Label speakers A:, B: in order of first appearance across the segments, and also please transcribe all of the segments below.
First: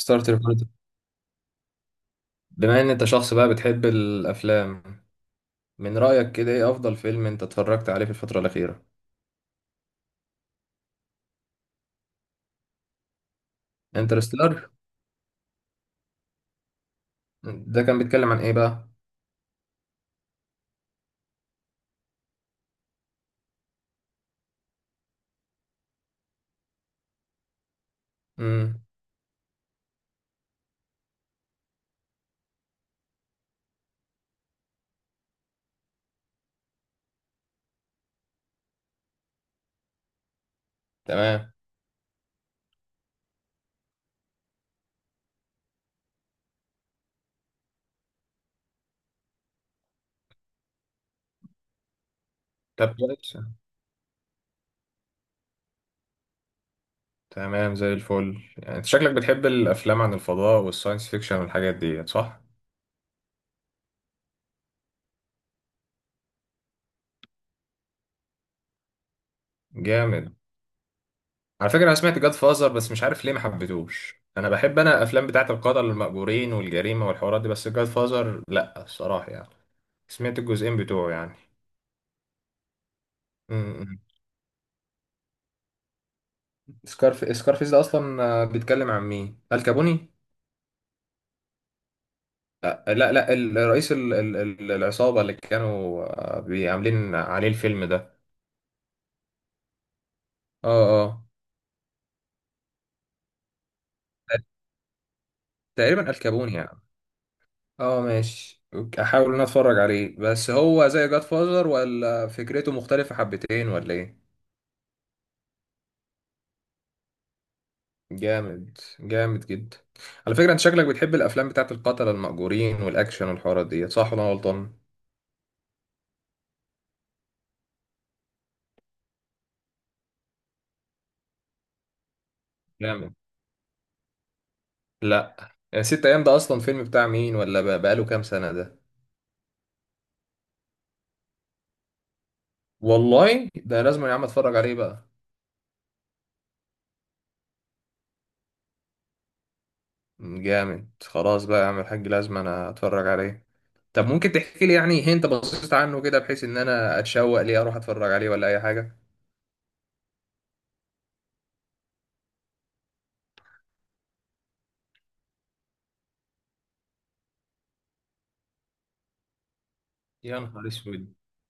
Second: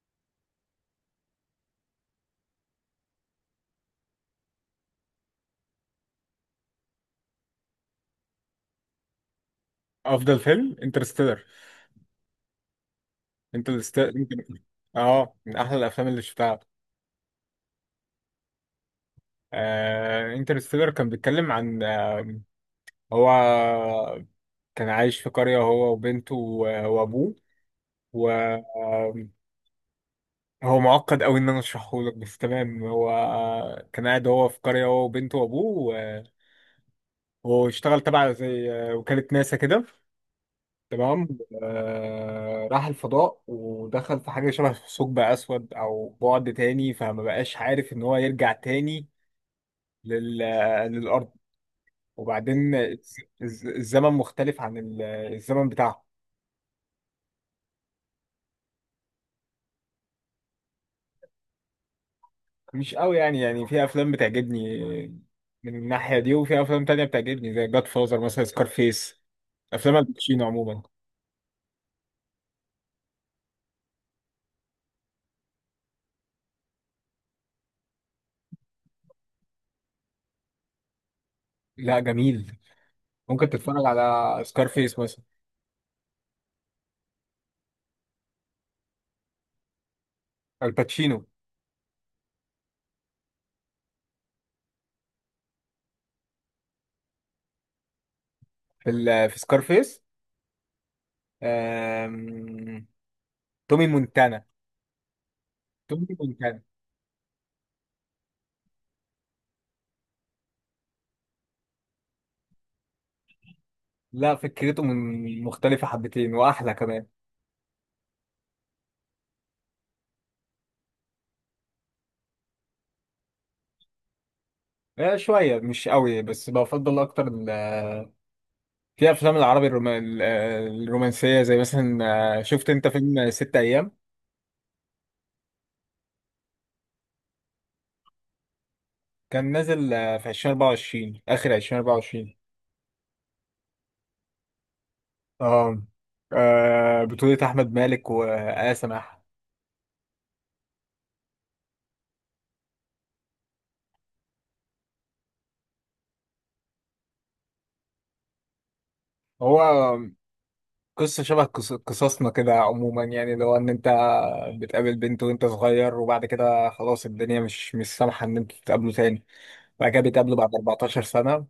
A: ستارتر بارت. بما ان انت شخص بقى بتحب الافلام، من رايك كده ايه افضل فيلم انت اتفرجت عليه في الفتره الاخيره؟
B: افضل فيلم انترستيلر، انترستيلر.
A: انترستيلر.
B: اه، من احلى الافلام اللي شفتها.
A: ده كان بيتكلم عن ايه بقى؟
B: انترستيلر كان بيتكلم عن هو، كان عايش في قرية، هو وبنته وابوه و
A: امم
B: آه، هو معقد قوي ان انا اشرحه لك، بس تمام. هو كان قاعد هو في قرية، هو وبنته وابوه وهو اشتغل تبع زي وكالة ناسا كده، تمام.
A: تمام.
B: راح الفضاء ودخل في حاجة شبه ثقب أسود أو بعد تاني، فما بقاش عارف إن هو يرجع تاني لل... للأرض. وبعدين
A: طب كويس.
B: الزمن مختلف عن الزمن بتاعه.
A: تمام زي الفل. يعني انت شكلك بتحب الافلام عن الفضاء والساينس فيكشن والحاجات دي صح؟
B: مش قوي يعني، في أفلام بتعجبني من الناحية دي، وفي أفلام تانية بتعجبني زي جاد فازر، مثلا سكارفيس، أفلام
A: جامد.
B: الباتشينو عموما.
A: على فكره انا سمعت جاد فازر بس مش عارف ليه ما حبيتوش، انا بحب انا الافلام بتاعه القتل المأجورين والجريمه والحوارات دي، بس جاد فازر لا، الصراحه يعني. سمعت الجزئين بتوعه يعني.
B: لا جميل، ممكن تتفرج
A: مم.
B: على سكارفيس مثلا.
A: سكارفيس ده اصلا بيتكلم عن مين، الكابوني؟
B: الباتشينو
A: لا لا، الرئيس، العصابه اللي كانوا عاملين عليه الفيلم ده.
B: في سكارفيس،
A: اه اه.
B: تومي مونتانا،
A: تقريبا
B: تومي
A: الكابوني
B: مونتانا.
A: يعني. اه ماشي أوكي، احاول ان أنا اتفرج عليه. بس هو زي جاد فازر ولا فكرته مختلفه حبتين ولا ايه؟
B: لا، فكرته من مختلفة حبتين وأحلى كمان.
A: جامد جامد جدا. على فكره انت شكلك بتحب الافلام بتاعت القتله المأجورين والاكشن والحوارات دي صح ولا أنا غلطان؟
B: شوية مش قوي، بس بفضل أكتر في أفلام العربي الرومانسية، زي مثلا شفت أنت
A: جامد.
B: فيلم ست أيام؟
A: لا. يعني ست ايام ده اصلا فيلم بتاع مين؟ ولا بقاله كام سنه ده؟
B: كان نازل في 2024، آخر 2024.
A: والله ده لازم يا عم اتفرج عليه بقى.
B: آه بطولة آحمد مالك وآية سماحة.
A: جامد. خلاص بقى يا عم الحاج لازم انا اتفرج عليه. طب ممكن تحكي لي يعني انت بصيت عنه كده بحيث ان انا اتشوق ليه اروح اتفرج عليه ولا اي حاجه؟
B: هو قصة شبه قصصنا كده عموما، يعني لو إن أنت بتقابل بنت وأنت صغير، وبعد كده خلاص الدنيا مش سامحة إن أنتوا تتقابلوا تاني. بعد كده بيتقابلوا
A: يا
B: بعد
A: نهار
B: 14
A: اسود.
B: سنة،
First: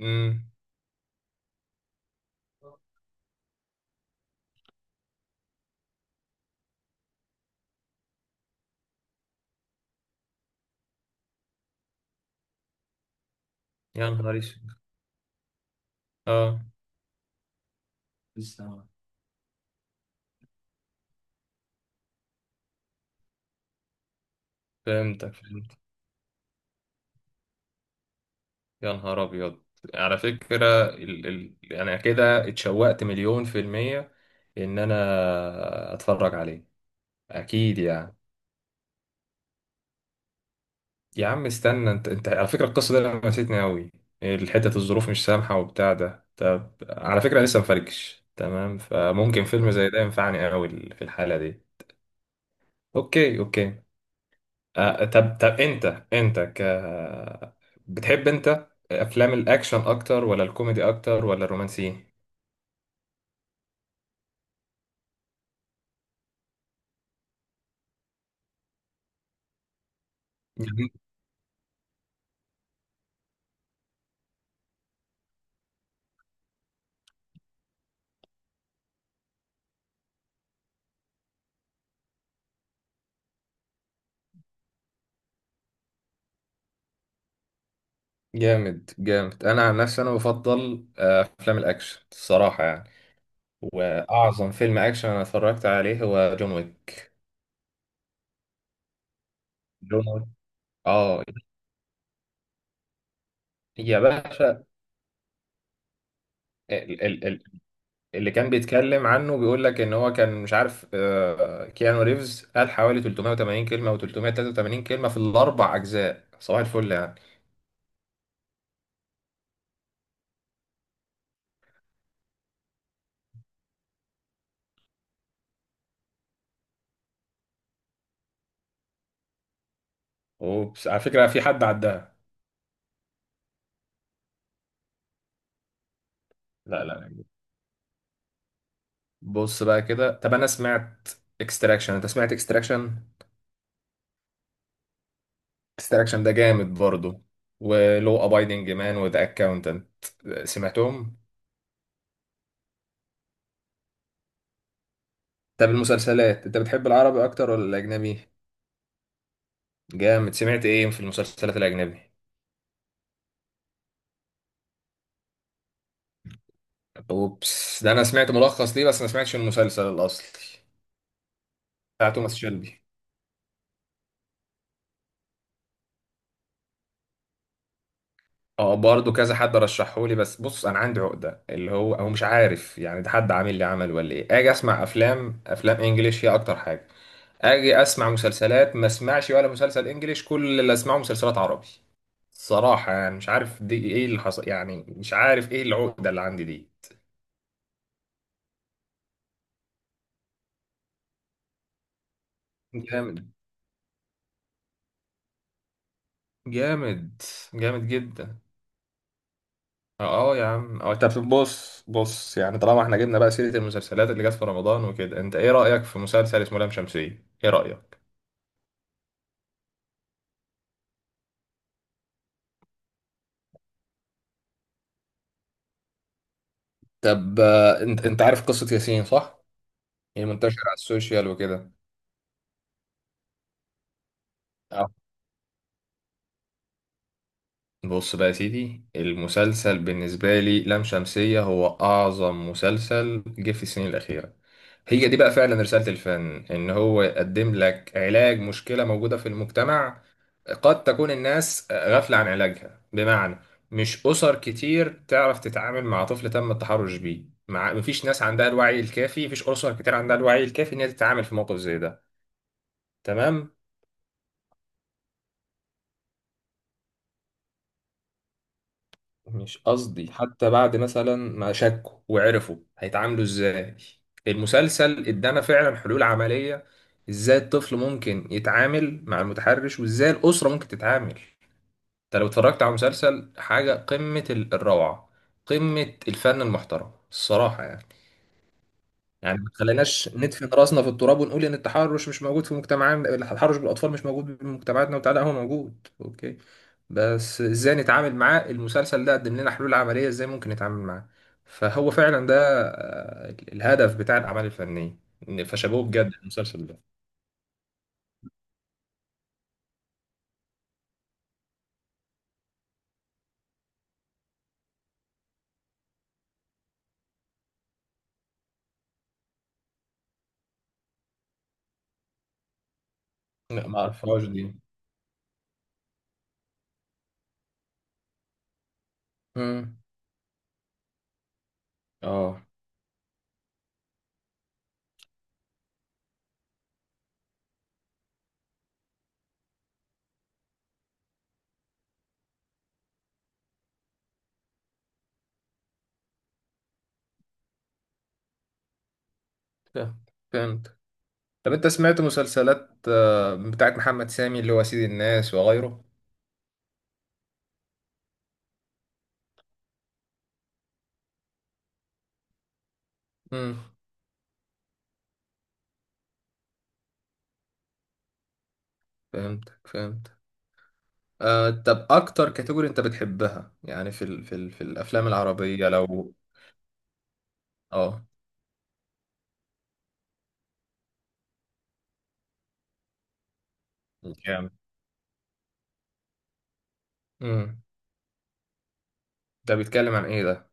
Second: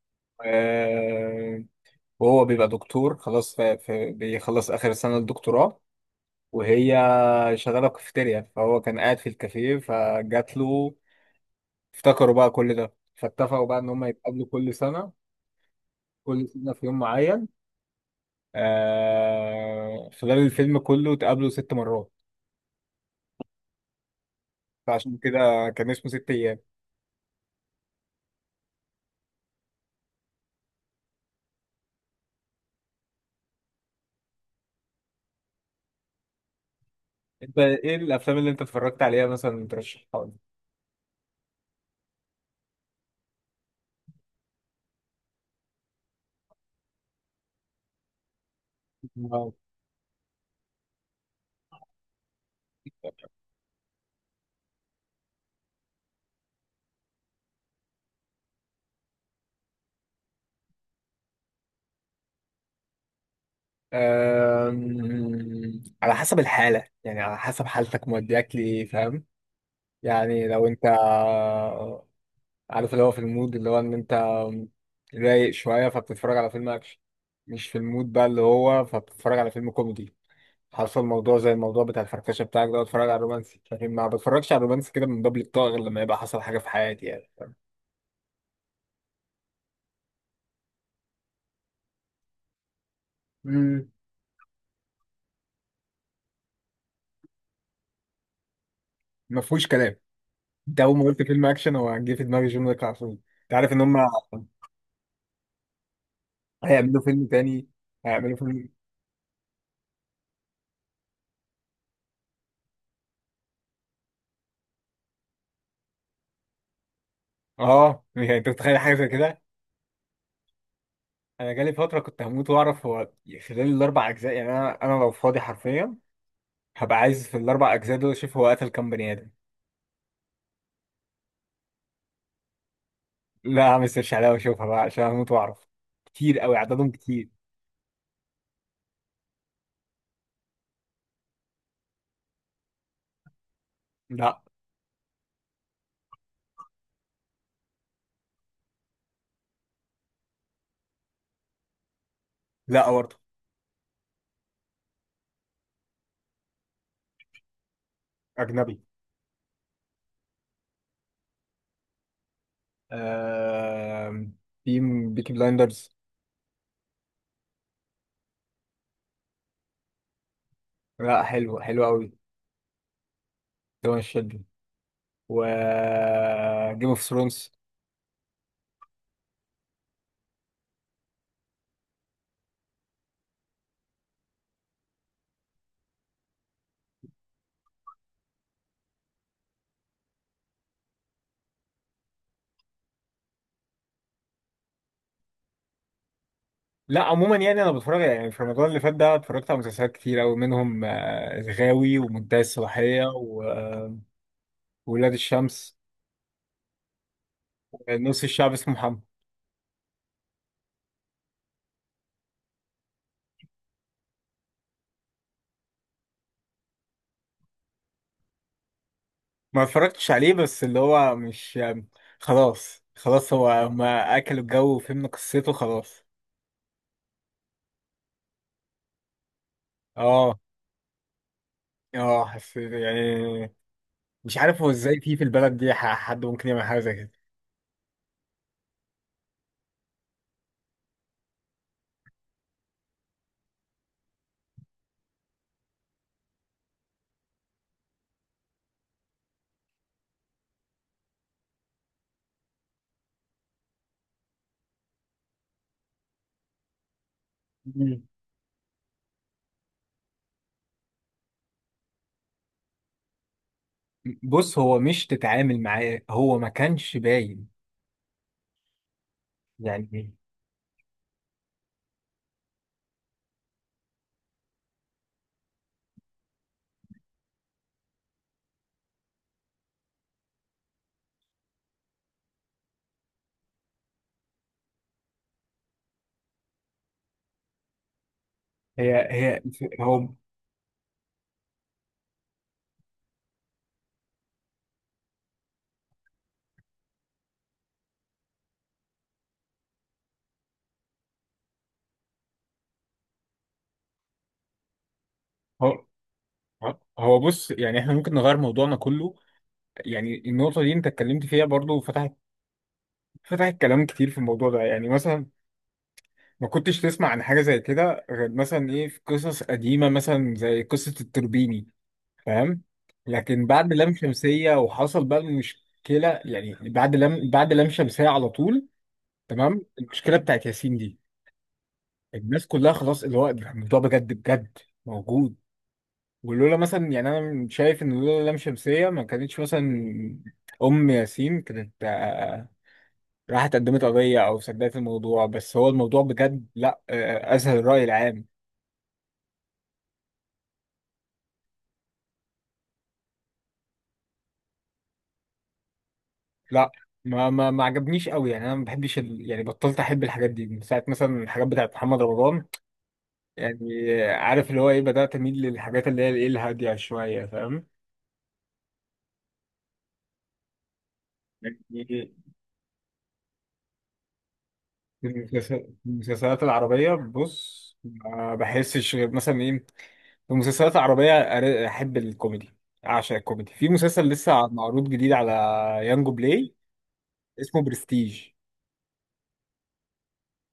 A: امم
B: آه، وهو بيبقى دكتور خلاص بيخلص آخر سنة الدكتوراه. وهي شغالة كافيتيريا، فهو كان قاعد في الكافيه فجات له، افتكروا بقى كل ده، فاتفقوا بقى إن هم
A: يا نهار
B: يتقابلوا
A: اسود.
B: كل سنة، كل
A: اه.
B: سنة في يوم معين.
A: لسه.
B: خلال الفيلم كله اتقابلوا ست مرات، فعشان
A: فهمتك،
B: كده
A: فهمت.
B: كان اسمه ست أيام.
A: يا نهار ابيض. على فكره، انا كده اتشوقت مليون في الميه ان انا اتفرج عليه،
B: أنت
A: اكيد
B: إيه
A: يعني.
B: الأفلام اللي أنت اتفرجت عليها مثلا ترشحها
A: يا عم استنى، انت انت على فكرة القصة دي لمستني قوي. الحتة الظروف مش سامحة وبتاع ده. طب على فكرة لسه مفركش تمام، فممكن
B: لي؟
A: فيلم زي ده ينفعني قوي في الحالة دي. اوكي اوكي. آه طب طب انت ك بتحب انت افلام الاكشن اكتر ولا الكوميدي اكتر ولا الرومانسي؟
B: على حسب الحالة، يعني على حسب حالتك مودياك لإيه، فاهم. يعني لو أنت
A: جميل.
B: عارف اللي هو في المود، اللي هو إن أنت رايق شوية فبتتفرج على فيلم أكشن، مش في المود بقى اللي هو فبتتفرج على فيلم كوميدي. حصل موضوع زي الموضوع بتاع الفركشة بتاعك ده، اتفرج على رومانسي، لكن ما بتفرجش على رومانسي كده من باب الطاقة غير لما يبقى حصل حاجة في حياتي، يعني فاهم؟
A: جامد جامد. انا عن نفسي انا بفضل افلام الاكشن، الصراحة يعني.
B: مم.
A: واعظم فيلم اكشن انا اتفرجت عليه هو جون ويك.
B: ما فيهوش كلام.
A: جون ويك.
B: أنت أول ما قلت
A: اه
B: فيلم أكشن، هو جه في دماغي جون ويك على طول. أنت عارف إن
A: يا
B: هما
A: باشا.
B: هيعملوا
A: ال- ال-
B: فيلم
A: ال-
B: تاني.
A: اللي
B: هيعملوا
A: كان
B: فيلم.
A: بيتكلم عنه بيقول لك ان هو كان مش عارف، كيانو ريفز قال حوالي 380 كلمه او 383 كلمه في الاربع اجزاء، صباح الفل يعني.
B: اه، يعني انت متخيل حاجه زي كده. انا جالي فتره كنت هموت واعرف هو خلال الاربع اجزاء، يعني انا لو فاضي حرفيا هبقى عايز في الاربع اجزاء دول اشوف هو قتل كام بني ادم.
A: وبس على فكره في حد عداها؟
B: لا، اعمل سيرش عليها واشوفها بقى عشان هموت واعرف، كتير قوي
A: لا
B: عددهم،
A: لا.
B: كتير.
A: بص بقى كده، طب انا سمعت اكستراكشن، انت سمعت اكستراكشن؟
B: لا،
A: اكستراكشن ده جامد برضه، ولو ابايدنج مان وذا اكاونتنت، سمعتهم؟
B: لا، برضه.
A: طب المسلسلات انت بتحب العربي اكتر ولا الاجنبي؟
B: اجنبي.
A: جامد. سمعت ايه في المسلسلات الاجنبي؟
B: آه... في بيكي بلايندرز.
A: اوبس ده انا سمعت ملخص ليه بس ما سمعتش المسلسل الاصلي،
B: لا، حلو حلو
A: بتاع
B: قوي.
A: توماس شيلبي.
B: ده مش شدني. و جيم اوف ثرونز.
A: اه برضه كذا حد رشحه لي، بس بص انا عندي عقده، اللي هو هو مش عارف يعني ده حد عامل لي عمل ولا ايه، اجي اسمع افلام، افلام انجليش هي اكتر حاجه. اجي اسمع مسلسلات ما اسمعش ولا مسلسل انجليش، كل اللي اسمعه مسلسلات عربي، صراحه يعني. مش عارف دي ايه اللي حصل يعني، مش عارف ايه العقده اللي عندي دي.
B: لا عموما يعني انا بتفرج، يعني في رمضان اللي فات ده اتفرجت على مسلسلات كتير قوي، منهم الغاوي ومنتهى الصلاحيه
A: جامد
B: وولاد الشمس،
A: جامد. جامد
B: نص
A: جدا.
B: الشعب اسمه محمد.
A: اه يا عم اه. طب بص بص، يعني طالما احنا جبنا بقى سيرة المسلسلات اللي جت في رمضان وكده، انت ايه رأيك في مسلسل اسمه لام شمسية؟ ايه رأيك؟
B: ما اتفرجتش عليه، بس اللي هو مش خلاص خلاص. هو هما اكلوا الجو وفهمنا قصته خلاص.
A: طب انت انت عارف قصة ياسين صح؟ هي
B: اه،
A: منتشرة على السوشيال وكده.
B: اه، حسيت يعني، مش عارف هو ازاي في البلد دي حد ممكن يعمل حاجه زي كده.
A: بص بقى يا سيدي، المسلسل بالنسبة لي لام شمسية هو أعظم مسلسل جه في السنين الأخيرة. هي دي بقى فعلا رسالة الفن، إن هو يقدم لك علاج مشكلة موجودة في المجتمع قد تكون الناس غافلة عن علاجها. بمعنى، مش أسر كتير تعرف تتعامل مع طفل تم التحرش بيه، مع
B: مم.
A: مفيش ناس عندها الوعي الكافي، مفيش أسر كتير عندها الوعي الكافي إن هي تتعامل في موقف زي ده. تمام.
B: بص هو مش تتعامل معاه، هو ما كانش باين.
A: مش
B: يعني
A: قصدي، حتى بعد مثلا ما شكوا وعرفوا هيتعاملوا ازاي، المسلسل ادانا فعلا حلول عملية، ازاي الطفل ممكن يتعامل مع المتحرش وازاي الأسرة ممكن تتعامل. انت لو اتفرجت على مسلسل حاجة قمة الروعة، قمة الفن المحترم، الصراحة يعني.
B: هي
A: يعني
B: هي
A: ما
B: هو
A: تخليناش ندفن راسنا في التراب ونقول ان التحرش مش موجود في مجتمعنا، التحرش بالاطفال مش موجود في مجتمعاتنا وبتاع، لا هو موجود اوكي، بس ازاي نتعامل معاه. المسلسل ده قدم لنا حلول عمليه ازاي ممكن نتعامل معاه. فهو فعلا ده الهدف بتاع الاعمال الفنيه. فشابوه
B: هو
A: بجد المسلسل
B: اه،
A: ده.
B: هو بص، يعني احنا ممكن نغير موضوعنا كله، يعني النقطة دي انت اتكلمت فيها برضو، فتحت كلام كتير في الموضوع ده. يعني مثلا ما كنتش تسمع عن حاجة زي كده غير مثلا ايه، في قصص قديمة مثلا زي قصة التربيني، فاهم. لكن
A: لا
B: بعد
A: ما
B: لام
A: اعرفهاش
B: شمسية
A: دي.
B: وحصل بقى المشكلة، يعني بعد لام شمسية على طول، تمام.
A: امم
B: المشكلة بتاعت ياسين دي،
A: اه.
B: الناس كلها خلاص اللي هو الموضوع بجد بجد موجود. ولولا مثلا، يعني انا شايف ان لولا لام شمسية ما كانتش مثلا ام ياسين كانت راحت قدمت قضية او سددت الموضوع. بس هو الموضوع بجد لا اسهل الرأي العام.
A: فهمت. فهمت. طب انت سمعت مسلسلات بتاعت محمد سامي اللي هو سيد الناس وغيره؟
B: لا ما عجبنيش قوي، يعني انا ما بحبش يعني بطلت احب الحاجات دي من ساعة مثلا الحاجات بتاعت محمد رمضان.
A: امم
B: يعني عارف اللي هو ايه، بدأت اميل للحاجات اللي هي الايه الهادية شوية، فاهم.
A: فهمت فهمت. طب
B: يعني
A: اكتر كاتيجوري انت بتحبها يعني في ال في ال في الافلام
B: المسلسلات
A: العربيه لو؟
B: العربية بص،
A: اه.
B: ما بحسش غير مثلا ايه. في مسلسلات عربية أحب الكوميدي، أعشق الكوميدي. في مسلسل لسه
A: جامد.
B: معروض جديد على يانجو بلاي، اسمه
A: امم
B: برستيج.
A: ده بيتكلم عن ايه ده؟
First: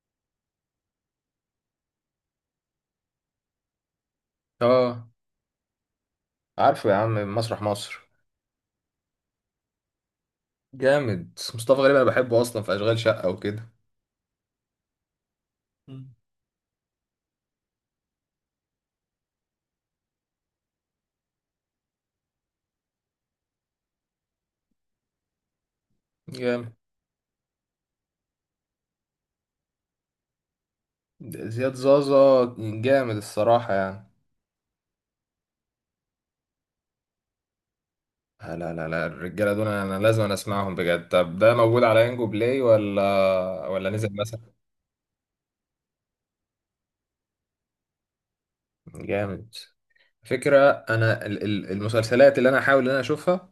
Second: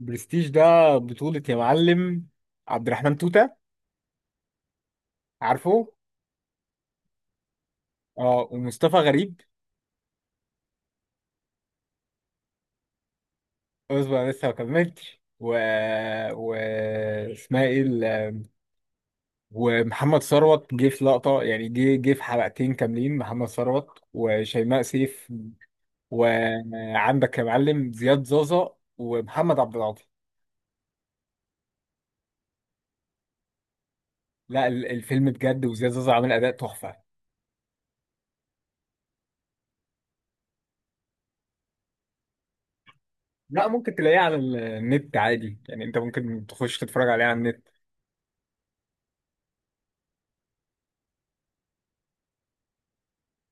B: برستيج ده بطولة يا معلم عبد الرحمن توتة،
A: اه
B: عارفه.
A: عارفه. يا عم مسرح مصر.
B: اه، ومصطفى غريب.
A: جامد. مصطفى غريب انا بحبه اصلا في اشغال شقه وكده.
B: اصبر أنا لسه ما كملتش
A: مم.
B: و اسمها ايه ومحمد ثروت جه في لقطة، يعني جه في حلقتين كاملين، محمد ثروت وشيماء سيف.
A: جامد.
B: وعندك يا معلم زياد زازا ومحمد عبد العاطي.
A: زياد زازا. جامد الصراحه يعني.
B: لا الفيلم بجد، وزياد زازا عامل اداء تحفه.
A: لا لا لا، الرجاله دول انا لازم أنا اسمعهم بجد. طب ده موجود على ينجو بلاي ولا
B: لا ممكن
A: نزل
B: تلاقيه على
A: مثلا؟
B: النت عادي، يعني انت ممكن تخش تتفرج عليه على النت.
A: جامد. فكرة أنا المسلسلات اللي أنا أحاول إن أنا أشوفها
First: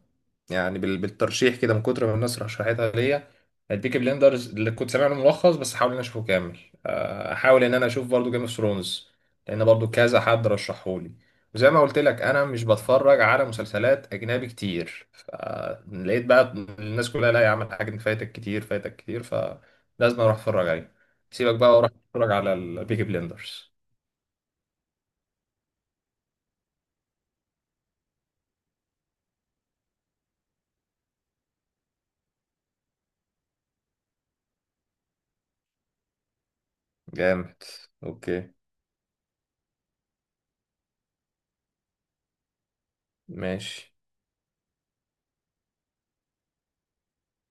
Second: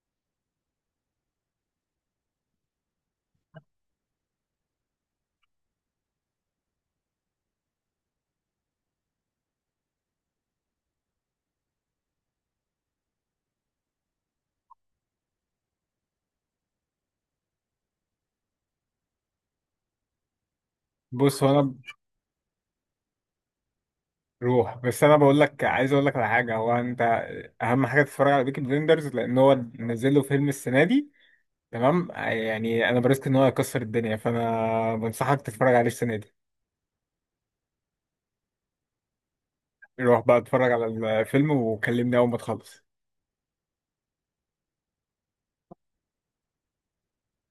A: يعني بالترشيح كده من كتر ما الناس رشحتها ليا، البيكي بليندرز اللي كنت سامع له ملخص بس أحاول إن أنا أشوفه كامل. أحاول إن أنا أشوف برضو جيم اوف ثرونز لأن برضو كذا حد رشحهولي. وزي ما قلت لك أنا مش بتفرج على مسلسلات أجنبي كتير، فلقيت بقى الناس كلها، لا يا عم الحاجة دي فايتك كتير، فايتك كتير، فلازم أروح أتفرج عليه.
B: بص هو
A: سيبك بقى
B: انا،
A: وأروح أتفرج على البيكي بليندرز.
B: روح، بس انا بقول لك، عايز اقول لك على حاجه. هو انت اهم حاجه تتفرج على بيكي بليندرز، لان هو نزل له فيلم السنه دي، تمام. يعني انا بريسك ان هو هيكسر الدنيا، فانا بنصحك تتفرج عليه السنه دي.
A: جامد. أوكي.
B: روح بقى اتفرج على الفيلم وكلمني اول ما تخلص.
A: ماشي.